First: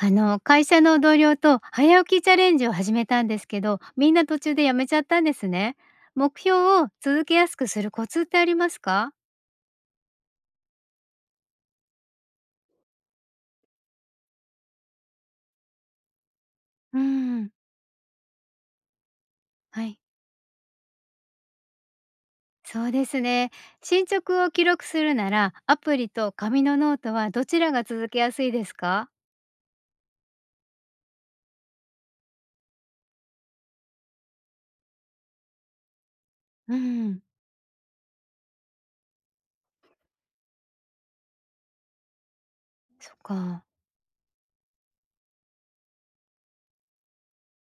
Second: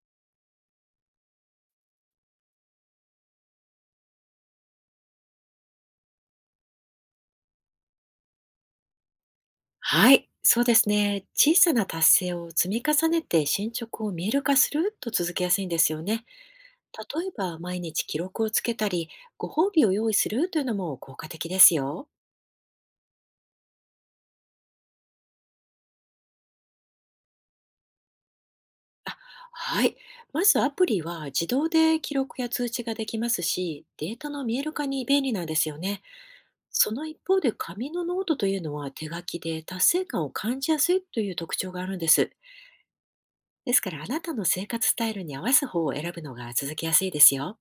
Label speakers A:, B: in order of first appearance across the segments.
A: あの会社の同僚と早起きチャレンジを始めたんですけど、みんな途中でやめちゃったんですね。目標を続けやすくするコツってありますか？
B: はい、そうですね。小さな達成を積み重ねて進捗を見える化すると続けやすいんですよね。
A: う
B: 例え
A: ん、
B: ば、毎日記録をつけたり、ご褒
A: は
B: 美を
A: い、
B: 用意するというのも効果的ですよ。
A: そうですね。進捗を記録するならアプリと紙のノートはどちらが続けやすいですか？
B: はい。まずアプリは自動で記録や通知ができますし、データの見える化に便利なんですよね。
A: う
B: その一
A: ん、
B: 方で、紙のノートというのは手書きで達成感を感じやすいという特徴があるんです。
A: そっか。
B: ですから、あなたの生活スタイルに合わす方を選ぶのが続けやすいですよ。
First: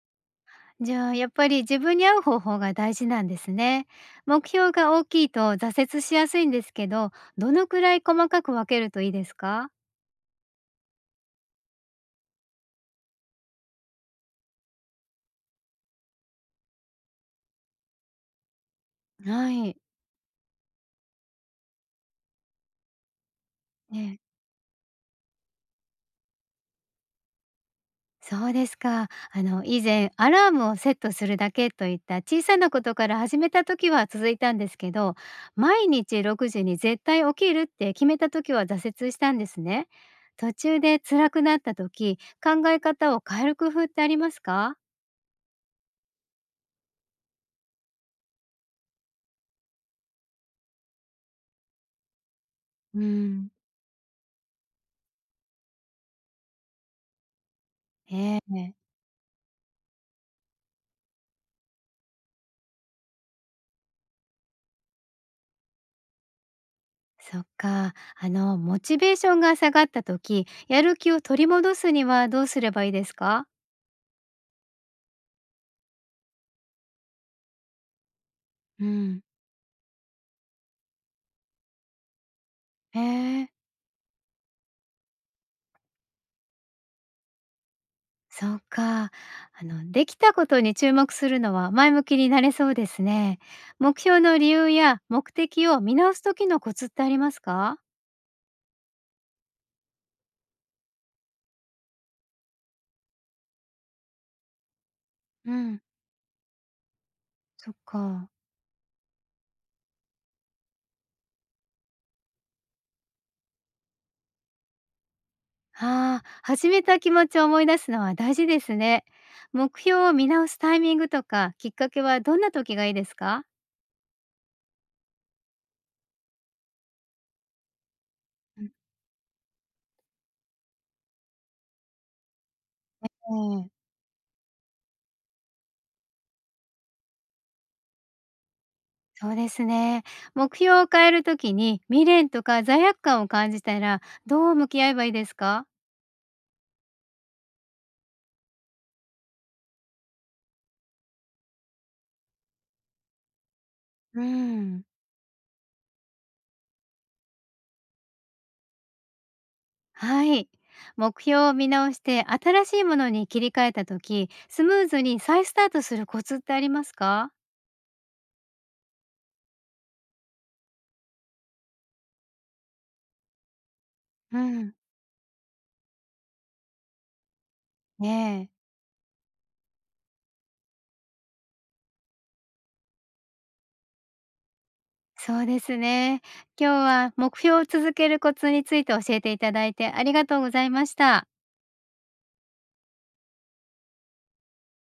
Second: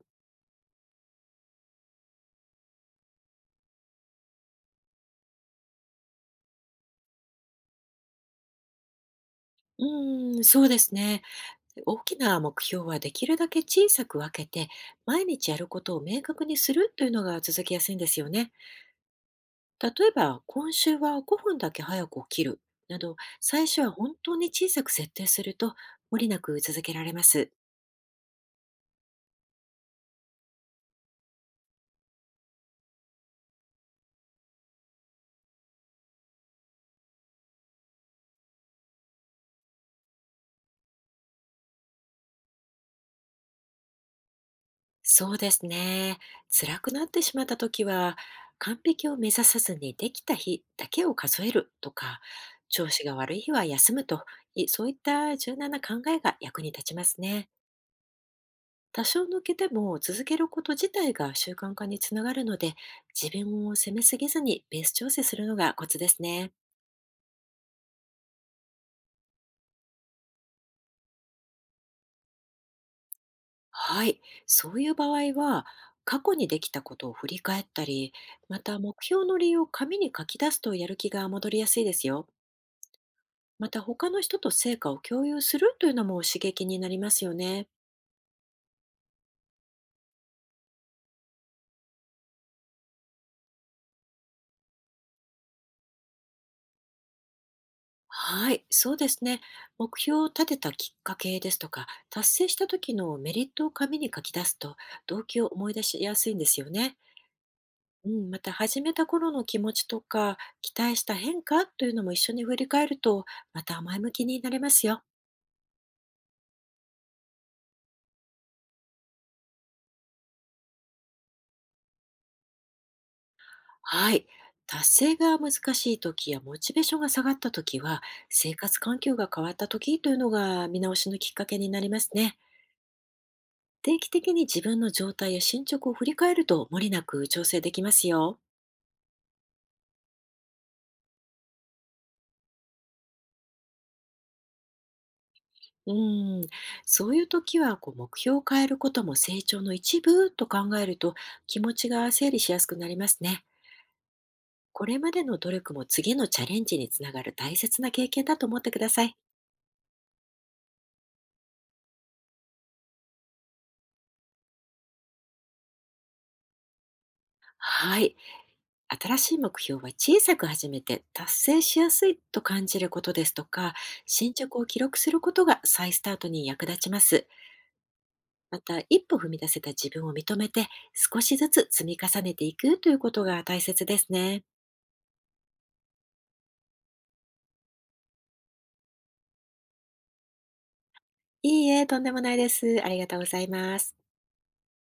A: じゃあ、やっぱり自分に合う方法が大事なんですね。目標が大きいと挫折しやすいんですけど、どのくらい細かく分けるといいですか？
B: うーん、そうですね。大きな目標はできるだけ小さく分けて、毎日やることを明確にするというのが続きやすいんですよね。
A: はい。
B: 例えば、今週は5分だけ早く起きるなど、最初は本
A: ええ。
B: 当に小さく設定すると、無理なく続けられます。
A: そうですか。あの、以前アラームをセットするだけといった小さなことから始めた時は続いたんですけど、毎日6時に絶対起きるって決めた時は挫折したんですね。途中で辛くなった時、考え方を変える工夫ってありますか？
B: そうですね。辛くなってしまった時は、完璧を目指さずにできた日だけを数えるとか、調
A: う
B: 子が悪い
A: ん、
B: 日は休むそういった柔軟な考えが役に立ちますね。
A: ええ、
B: 多少抜けても続けること自体が習慣化につながるので、自分を責めすぎずにベース調整するのがコツですね。
A: そっか。あの、モチベーションが下がった時、やる気を取り戻すにはどうすればいいですか？
B: はい。そういう場合は、過去にできたことを振り返ったり、また
A: う
B: 目
A: ん、
B: 標の理由を紙に書き出すとやる気が戻りやすいですよ。
A: ええ、
B: また、他の人と成果を共有するというのも刺激になりますよね。
A: そうか。あの、できたことに注目するのは前向きになれそうですね。目標の理由や目的を見直す時のコツってありますか？
B: はい、そうですね。目標を立てたきっかけですとか、達成した時のメリットを紙に書き出すと、動機を
A: う
B: 思い
A: ん、
B: 出しやすいんですよね。
A: そっ
B: う
A: か。
B: ん、また始めた頃の気持ちとか期待した変化というのも一緒に振り返ると、また前向きになれますよ。
A: ああ、始めた気持ちを思い出すのは大事ですね。目標を見直すタイミングとかきっかけはどんな時がいいですか？
B: はい。達成が難しい時やモチベーションが下がった時は、生
A: うん、
B: 活環境が変わった時というのが見直しのきっかけになりますね。定期的に自分の状態や進捗を振り返ると、無理なく調整できますよ。
A: そうですね。目標を変える時に未練とか罪悪感を感じたら、どう向き合えばいいですか？
B: うん、そういう時は、こう目標を変えることも成長の一部と考えると、気持ちが整理しやすくなりますね。
A: うん、
B: これまでの努力も次のチャレンジにつながる大切な経験だと思ってください。
A: はい。目標を見直して新しいものに切り替えた時、スムーズに再スタートするコツってありますか？
B: はい。新しい目標は小さく始めて達成しやすいと感じることですとか、進
A: う
B: 捗を
A: ん、
B: 記録することが再スタートに役立ちます。
A: ねえ、
B: また、一歩踏み出せた自分を認めて、少しずつ積み重ねていくということが大切ですね。
A: そうですね。今日は目標を続けるコツについて教えていただいてありがとうございました。
B: いいえ、とんでもないです。ありがとうございます。